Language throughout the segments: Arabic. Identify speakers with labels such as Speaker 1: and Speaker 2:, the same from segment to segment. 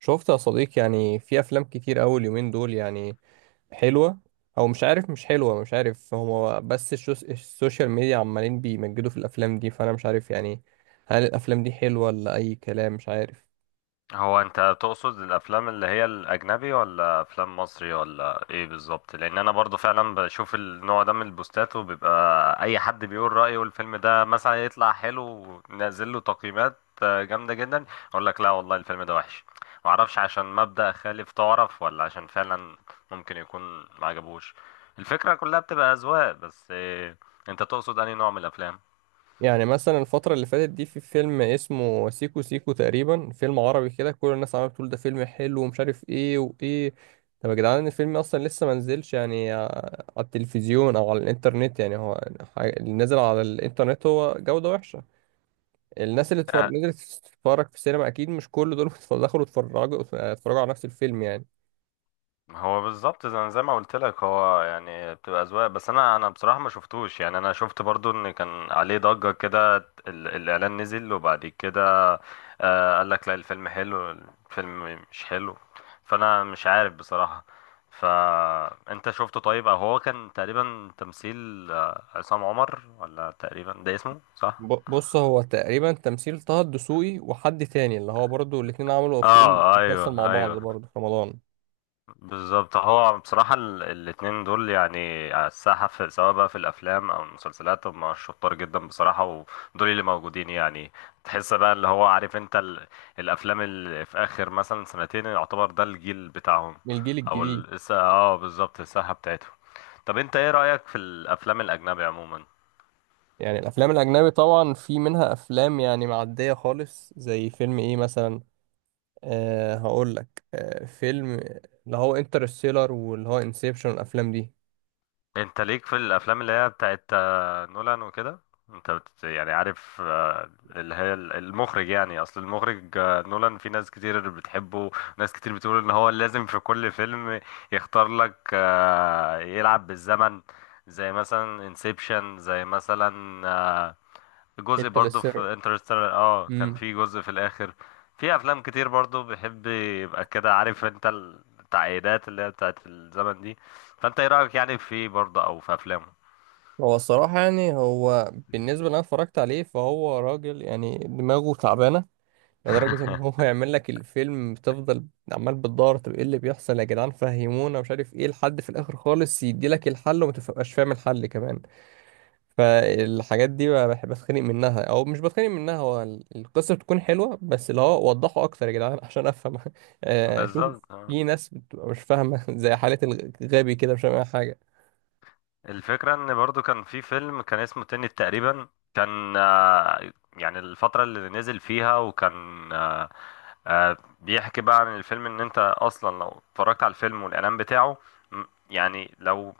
Speaker 1: شفت يا صديقي، يعني في افلام كتير أوي اليومين دول، يعني حلوة او مش عارف، مش حلوة مش عارف. هو بس السوشيال ميديا عمالين بيمجدوا في الافلام دي، فانا مش عارف يعني، هل الافلام دي حلوة ولا اي كلام، مش عارف.
Speaker 2: هو انت تقصد الافلام اللي هي الاجنبي ولا افلام مصري ولا ايه بالظبط؟ لان انا برضو فعلا بشوف النوع ده من البوستات، وبيبقى اي حد بيقول رايه، والفيلم ده مثلا يطلع حلو ونازل له تقييمات. جامده جدا، اقول لك لا والله الفيلم ده وحش. ما اعرفش عشان مبدأ خالف تعرف، ولا عشان فعلا ممكن يكون ما عجبوش. الفكره كلها بتبقى اذواق بس. انت تقصد انهي نوع من الافلام؟
Speaker 1: يعني مثلا الفترة اللي فاتت دي في فيلم اسمه سيكو سيكو تقريبا، فيلم عربي كده، كل الناس عمالة بتقول ده فيلم حلو ومش عارف ايه وايه. طب يا جدعان الفيلم اصلا لسه ما نزلش يعني، على التلفزيون او على الانترنت، يعني هو اللي نزل على الانترنت هو جودة وحشة. الناس اللي اتفرج نزلت تتفرج في السينما، اكيد مش كل دول دخلوا اتفرجوا على نفس الفيلم يعني.
Speaker 2: هو بالظبط زي ما قلت لك، هو يعني بتبقى اذواق بس. انا بصراحه ما شفتوش. يعني انا شفت برضو ان كان عليه ضجه كده، الاعلان نزل، وبعد كده آه قال لك لا الفيلم حلو، الفيلم مش حلو. فانا مش عارف بصراحه. فانت شفته؟ طيب او هو كان تقريبا تمثيل عصام عمر، ولا تقريبا ده اسمه صح؟
Speaker 1: بص، هو تقريبا تمثيل طه الدسوقي وحد تاني، اللي هو برضو الاتنين عملوا فيلم
Speaker 2: اه،
Speaker 1: مسلسل مع
Speaker 2: ايوه
Speaker 1: بعض
Speaker 2: ايوه
Speaker 1: برضو في رمضان.
Speaker 2: بالظبط. هو بصراحة الاتنين دول يعني على الساحة، في سواء بقى في الأفلام أو المسلسلات، هم شطار جدا بصراحة. ودول اللي موجودين يعني، تحس بقى اللي هو عارف أنت الأفلام اللي في آخر مثلا سنتين، يعتبر ده الجيل بتاعهم.
Speaker 1: من الجيل
Speaker 2: أو
Speaker 1: الجديد.
Speaker 2: اه بالظبط، الساحة بتاعتهم. طب أنت إيه رأيك في الأفلام الأجنبي عموما؟
Speaker 1: يعني الافلام الاجنبي طبعا في منها افلام يعني معدية خالص، زي فيلم ايه مثلا. هقول لك، فيلم اللي هو انترستيلر، واللي هو انسبشن، الافلام دي.
Speaker 2: انت ليك في الافلام اللي هي بتاعت نولان وكده؟ يعني عارف، اللي هي المخرج. يعني اصل المخرج نولان في ناس كتير بتحبه، ناس كتير بتقول ان هو لازم في كل فيلم يختار لك يلعب بالزمن. زي مثلا انسبشن، زي مثلا جزء برضو
Speaker 1: انترستيلر.
Speaker 2: في انترستيلر، اه كان في جزء في الاخر. في افلام كتير برضو بيحب يبقى كده عارف انت، التعقيدات اللي هي بتاعت الزمن دي. فانت ايه رايك يعني في برضو او في افلامه؟
Speaker 1: هو الصراحة يعني، هو بالنسبة اللي أنا اتفرجت عليه، فهو راجل يعني دماغه تعبانة لدرجة إن هو يعمل لك الفيلم، بتفضل عمال بتدور، طب إيه اللي بيحصل يا جدعان، فهمونا، مش عارف إيه، لحد في الآخر خالص يديلك الحل، وما تبقاش فاهم الحل كمان. فالحاجات دي بقى بحب أتخانق منها، أو مش بتخانق منها. هو القصة بتكون حلوة، بس اللي هو وضحوا أكتر يا جدعان عشان أفهم.
Speaker 2: بالظبط
Speaker 1: شوف،
Speaker 2: اه.
Speaker 1: في ناس بتبقى مش فاهمة زي حالة الغبي كده، مش فاهمة أي حاجة.
Speaker 2: الفكرة ان برضو كان في فيلم كان اسمه تنت تقريبا، كان يعني الفترة اللي نزل فيها، وكان آه، بيحكي بقى عن الفيلم، ان انت اصلا لو اتفرجت على الفيلم والاعلان بتاعه، م- يعني لو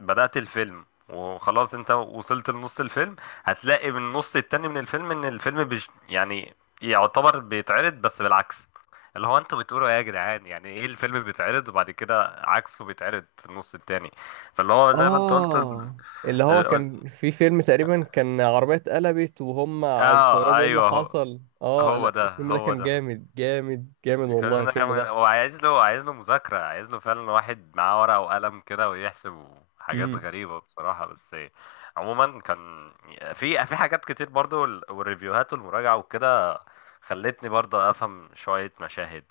Speaker 2: بدأت الفيلم وخلاص انت وصلت لنص الفيلم، هتلاقي من النص التاني من الفيلم ان الفيلم بج يعني، يعتبر بيتعرض بس بالعكس. اللي هو انتوا بتقولوا ايه يا جدعان؟ يعني ايه الفيلم بيتعرض وبعد كده عكسه بيتعرض في النص التاني. فاللي هو زي ما انت قلت
Speaker 1: اه اللي هو
Speaker 2: ال-
Speaker 1: كان في فيلم تقريبا، كان عربية اتقلبت وهم
Speaker 2: اه
Speaker 1: استغربوا ايه اللي
Speaker 2: ايوه. هو
Speaker 1: حصل. اه
Speaker 2: هو
Speaker 1: لا،
Speaker 2: ده
Speaker 1: الفيلم ده
Speaker 2: هو
Speaker 1: كان
Speaker 2: ده
Speaker 1: جامد جامد جامد، والله
Speaker 2: الفيلم ده
Speaker 1: الفيلم
Speaker 2: كمان،
Speaker 1: ده.
Speaker 2: هو عايز له مذاكرة، عايز له فعلا واحد معاه ورقة وقلم كده ويحسب. حاجات
Speaker 1: امم.
Speaker 2: غريبة بصراحة. بس عموما كان في حاجات كتير برضو، والريفيوهات والمراجعة وكده خلتني برضو أفهم شوية مشاهد.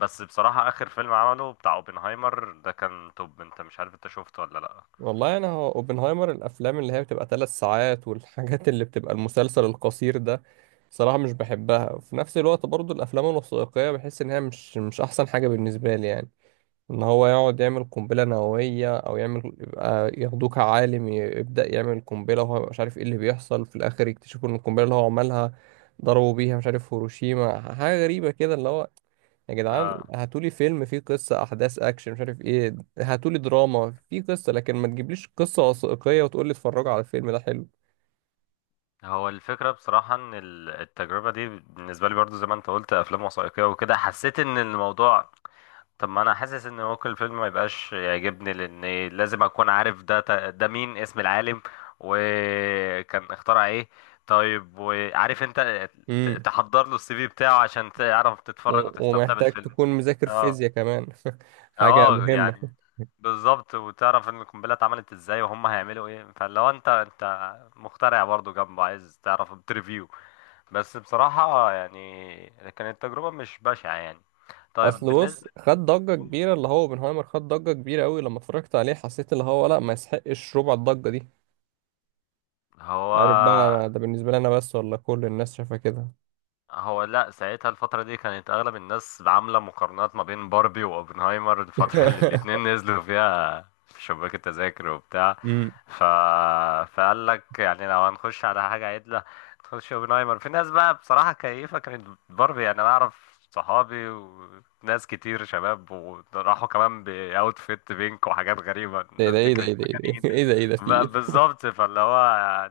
Speaker 2: بس بصراحة آخر فيلم عمله بتاع اوبنهايمر ده كان توب. انت مش عارف، انت شفته ولا لأ؟
Speaker 1: والله انا، هو اوبنهايمر، الافلام اللي هي بتبقى 3 ساعات والحاجات اللي بتبقى المسلسل القصير ده، صراحة مش بحبها. وفي نفس الوقت برضو الافلام الوثائقية بحس ان هي مش احسن حاجة بالنسبة لي يعني. ان هو يقعد يعمل قنبله نوويه، او يعمل يبقى، ياخدوه عالم يبدا يعمل قنبله وهو مش عارف ايه اللي بيحصل، في الاخر يكتشفوا ان القنبله اللي هو عملها ضربوا بيها مش عارف هيروشيما، حاجه غريبه كده اللي هو. يا جدعان
Speaker 2: اه.
Speaker 1: هاتولي فيلم فيه قصه، احداث اكشن مش عارف ايه، هاتولي دراما فيه قصه، لكن ما تجيبليش قصه وثائقيه وتقولي اتفرجوا على الفيلم ده حلو.
Speaker 2: هو الفكرة بصراحة ان التجربة دي بالنسبة لي برضو، زي ما انت قلت افلام وثائقية وكده، حسيت ان الموضوع. طب ما انا حاسس ان ممكن الفيلم ما يبقاش يعجبني، لان لازم اكون عارف ده، ده مين اسم العالم، وكان اخترع ايه. طيب وعارف انت
Speaker 1: امم.
Speaker 2: تحضر له السي في بتاعه عشان تعرف تتفرج وتستمتع
Speaker 1: ومحتاج
Speaker 2: بالفيلم.
Speaker 1: تكون مذاكر
Speaker 2: اه.
Speaker 1: فيزياء كمان. حاجه
Speaker 2: اه
Speaker 1: مهمه.
Speaker 2: يعني بالظبط. وتعرف ان القنبله اتعملت ازاي، وهم هيعملوا ايه. فلو انت مخترع برضو جنبه عايز تعرف بتريفيو. بس بصراحه يعني كانت تجربه مش بشعه يعني. طيب
Speaker 1: اصل
Speaker 2: بالنسبه،
Speaker 1: بص، خد ضجه كبيره اللي هو اوبنهايمر، خد ضجه كبيره قوي، لما اتفرجت عليه حسيت اللي هو لا، ما يسحقش ربع الضجه دي.
Speaker 2: هو
Speaker 1: مش عارف بقى، ده بالنسبه لي انا بس، ولا كل الناس شايفه كده.
Speaker 2: هو لا ساعتها الفترة دي كانت أغلب الناس عاملة مقارنات ما بين باربي وأوبنهايمر، الفترة اللي الاتنين نزلوا فيها في شباك التذاكر وبتاع.
Speaker 1: امم.
Speaker 2: ف... فقال لك يعني لو هنخش على حاجة عدلة، نخش أوبنهايمر. في ناس بقى بصراحة كيفة كانت باربي، يعني أنا أعرف صحابي وناس كتير شباب، وراحوا كمان بأوتفيت بينك وحاجات غريبة.
Speaker 1: ده ده
Speaker 2: الناس دي
Speaker 1: ايه، ده
Speaker 2: كانت
Speaker 1: ايه، ده ايه،
Speaker 2: مجانين.
Speaker 1: ده ايه، ده ايه، ده في
Speaker 2: بقى
Speaker 1: ايه.
Speaker 2: بالظبط. فاللي هو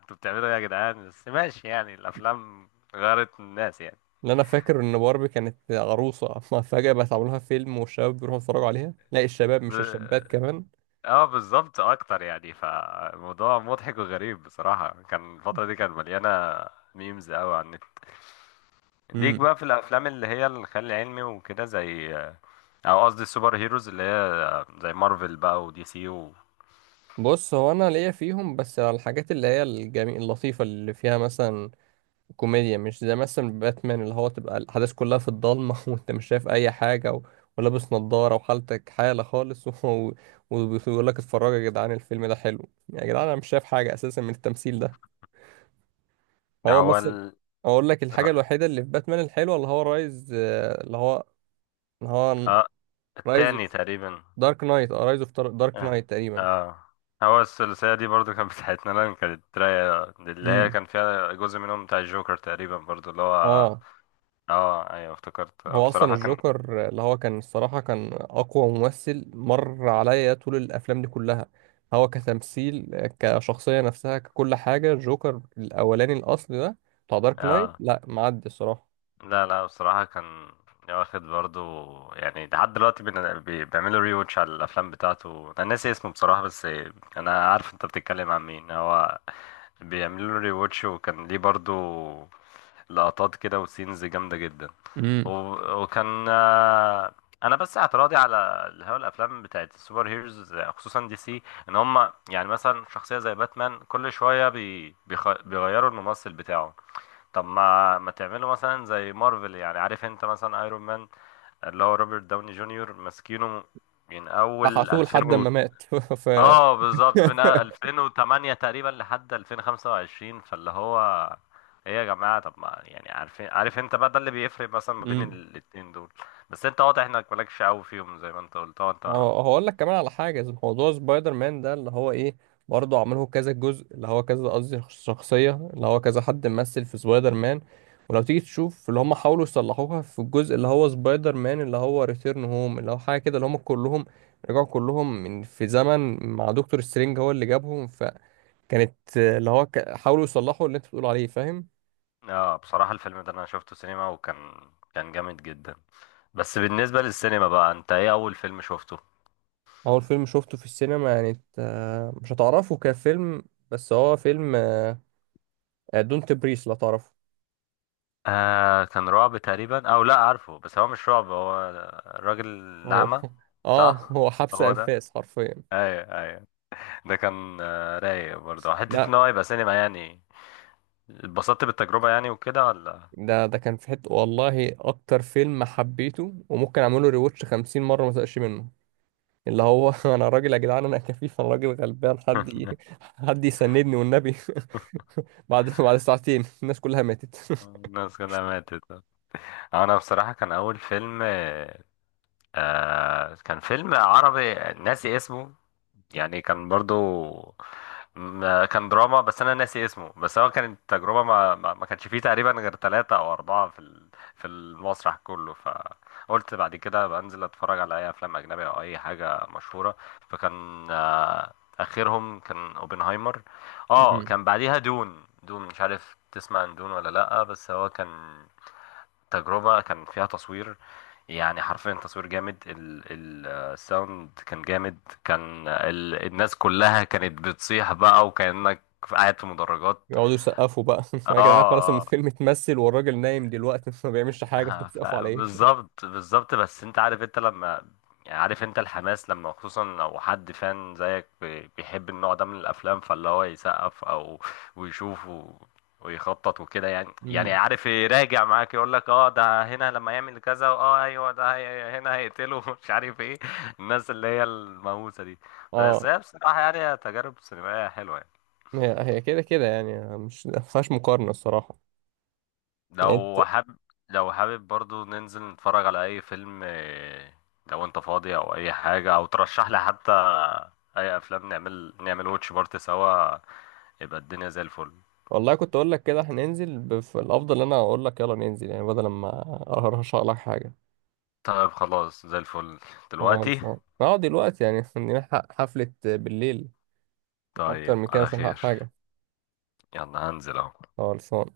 Speaker 2: انتوا بتعملوا ايه يا جدعان؟ بس ماشي يعني، الأفلام غيرت الناس يعني.
Speaker 1: اللي انا فاكر ان باربي كانت عروسه، فجاه بقت عاملها فيلم، والشباب بيروحوا يتفرجوا عليها، لا الشباب مش
Speaker 2: ب-
Speaker 1: الشابات كمان.
Speaker 2: اه بالظبط اكتر يعني. فموضوع مضحك وغريب بصراحة، كان الفترة دي كانت مليانة ميمز قوي عن النت. ليك
Speaker 1: امم.
Speaker 2: بقى في الافلام اللي هي الخيال العلمي وكده، زي، او قصدي السوبر هيروز اللي هي زي مارفل بقى، ودي سي و...
Speaker 1: بص، هو انا ليا فيهم بس على الحاجات اللي هي الجميل اللطيفه اللي فيها مثلا كوميديا، مش زي مثلا باتمان اللي هو تبقى الأحداث كلها في الضلمة وأنت مش شايف أي حاجة، و... ولابس نضارة وحالتك حالة خالص. و... وبيقول لك اتفرجوا يا جدعان الفيلم ده حلو، يا جدعان أنا مش شايف حاجة أساسا من التمثيل ده.
Speaker 2: ده
Speaker 1: هو
Speaker 2: هو
Speaker 1: مثلا
Speaker 2: ال...
Speaker 1: أقول لك الحاجة الوحيدة اللي في باتمان الحلوة، اللي هو رايز، اللي هو اللي هو
Speaker 2: اه
Speaker 1: رايز
Speaker 2: التاني تقريبا.
Speaker 1: دارك نايت، اه رايز اوف دارك
Speaker 2: اه
Speaker 1: نايت تقريبا.
Speaker 2: اه. هو الثلاثية دي برضو كانت بتاعتنا لان كانت رايقة، اللي هي
Speaker 1: امم.
Speaker 2: كان فيها جزء منهم بتاع الجوكر تقريبا برضو اللي هو،
Speaker 1: اه
Speaker 2: اه ايوه افتكرت
Speaker 1: هو اصلا
Speaker 2: بصراحة. كان
Speaker 1: الجوكر اللي هو كان، الصراحه كان اقوى ممثل مر عليا طول الافلام دي كلها. هو كتمثيل، كشخصيه نفسها، ككل حاجه، الجوكر الاولاني الاصلي ده بتاع دارك نايت،
Speaker 2: اه،
Speaker 1: لا معدي الصراحه.
Speaker 2: لا لا بصراحة كان واخد برضو يعني. لحد دلوقتي بيعملوا ري واتش على الأفلام بتاعته. أنا ناسي اسمه بصراحة، بس أنا عارف أنت بتتكلم عن مين. هو بيعملوا له ري واتش. وكان ليه برضو لقطات كده وسينز جامدة جدا.
Speaker 1: امم.
Speaker 2: وكان أنا بس اعتراضي على اللي هو الأفلام بتاعت السوبر هيروز خصوصا دي سي، إن هما يعني مثلا شخصية زي باتمان كل شوية بيغيروا الممثل بتاعه. طب ما تعملوا مثلا زي مارفل يعني، عارف انت مثلا ايرون مان اللي هو روبرت داوني جونيور ماسكينه من اول
Speaker 1: فحسوه
Speaker 2: 2000
Speaker 1: لحد
Speaker 2: و...
Speaker 1: ما مات. ف.
Speaker 2: اه بالظبط من 2008 تقريبا لحد 2025. فاللي هو ايه يا جماعة؟ طب ما يعني عارفين، عارف انت بقى ده اللي بيفرق مثلا ما بين الاتنين دول. بس انت واضح انك مالكش قوي فيهم زي ما انت قلت اه انت.
Speaker 1: هو هقول لك كمان على حاجة زي موضوع سبايدر مان ده اللي هو ايه، برضه عمله كذا جزء اللي هو كذا، قصدي شخصية اللي هو كذا حد ممثل في سبايدر مان. ولو تيجي تشوف اللي هم حاولوا يصلحوها في الجزء اللي هو سبايدر مان اللي هو ريتيرن هوم، اللي هو حاجة كده، اللي هم كلهم رجعوا كلهم من في زمن مع دكتور سترينج هو اللي جابهم، فكانت اللي هو حاولوا يصلحوا اللي انت بتقول عليه، فاهم.
Speaker 2: اه بصراحة الفيلم ده انا شفته سينما، وكان كان جامد جدا. بس بالنسبة للسينما بقى، انت ايه اول فيلم شفته؟
Speaker 1: اول فيلم شفته في السينما يعني، إنت، مش هتعرفه كفيلم، بس هو فيلم دونت بريس لو تعرفه.
Speaker 2: آه كان رعب تقريبا او لا، عارفه بس هو مش رعب، هو الراجل
Speaker 1: هو
Speaker 2: الأعمى.
Speaker 1: اه،
Speaker 2: صح،
Speaker 1: هو حبس
Speaker 2: هو ده.
Speaker 1: انفاس حرفيا.
Speaker 2: ايوه ايوه. ده كان آه رايق برضه حتة
Speaker 1: لا
Speaker 2: ان هو يبقى سينما يعني. اتبسطت بالتجربة يعني وكده ولا
Speaker 1: ده كان في حته، والله اكتر فيلم حبيته، وممكن اعمله ريواتش 50 مره ما ازهقش منه. اللي هو انا راجل يا جدعان، انا كفيف، انا راجل غلبان، حد يسندني والنبي. بعد ساعتين الناس كلها ماتت.
Speaker 2: الناس كلها ماتت. انا بصراحة كان اول فيلم آه كان فيلم عربي، ناسي اسمه. يعني كان برضو كان دراما. بس انا ناسي اسمه. بس هو كانت تجربه، ما كانش فيه تقريبا غير ثلاثة او اربعة في في المسرح كله. فقلت بعد كده بنزل اتفرج على اي افلام اجنبيه او اي حاجه مشهوره. فكان اخرهم كان اوبنهايمر. اه،
Speaker 1: مم.
Speaker 2: كان بعديها دون. دون مش عارف تسمع عن دون ولا لا، بس هو كان تجربة كان فيها تصوير، يعني حرفيا تصوير جامد. الساوند كان جامد. كان ال الناس كلها كانت بتصيح بقى، وكأنك قاعد في مدرجات.
Speaker 1: يقعدوا يسقفوا بقى.
Speaker 2: اه
Speaker 1: يا جدعان خلاص، الفيلم اتمثل والراجل نايم دلوقتي، ما بيعملش حاجه، انتوا بتسقفوا على ايه.
Speaker 2: بالظبط بالظبط. بس انت عارف انت لما، يعني عارف انت الحماس لما خصوصا لو حد فان زيك بيحب النوع ده من الافلام، فاللي هو يسقف او ويشوف ويخطط وكده. يعني
Speaker 1: مم.
Speaker 2: عارف يراجع معاك يقول لك اه ده هنا لما يعمل كذا، اه ايوه ده هنا هيقتله مش عارف ايه. الناس اللي هي المهووسه دي، بس
Speaker 1: اه.
Speaker 2: هي بصراحه يعني تجارب سينمائيه حلوه يعني.
Speaker 1: هي هي كده كده، يعني مش ما فيهاش مقارنه الصراحه يعني.
Speaker 2: لو حابب، لو حابب برضو ننزل نتفرج على اي فيلم، لو انت فاضي او اي حاجة، او ترشح لي حتى اي افلام، نعمل واتش بارت سوا، يبقى الدنيا زي الفل.
Speaker 1: والله كنت اقول لك كده، احنا ننزل في الافضل ان انا اقول لك يلا ننزل، يعني بدل ما ارشح لك حاجه.
Speaker 2: طيب خلاص، زي الفل
Speaker 1: اه
Speaker 2: دلوقتي.
Speaker 1: خلصان. اه دلوقتي يعني، نلحق حفله بالليل، اكتر
Speaker 2: طيب
Speaker 1: من كده
Speaker 2: على
Speaker 1: مش هنلحق
Speaker 2: خير.
Speaker 1: حاجه.
Speaker 2: يلا هنزل اهو.
Speaker 1: خلصان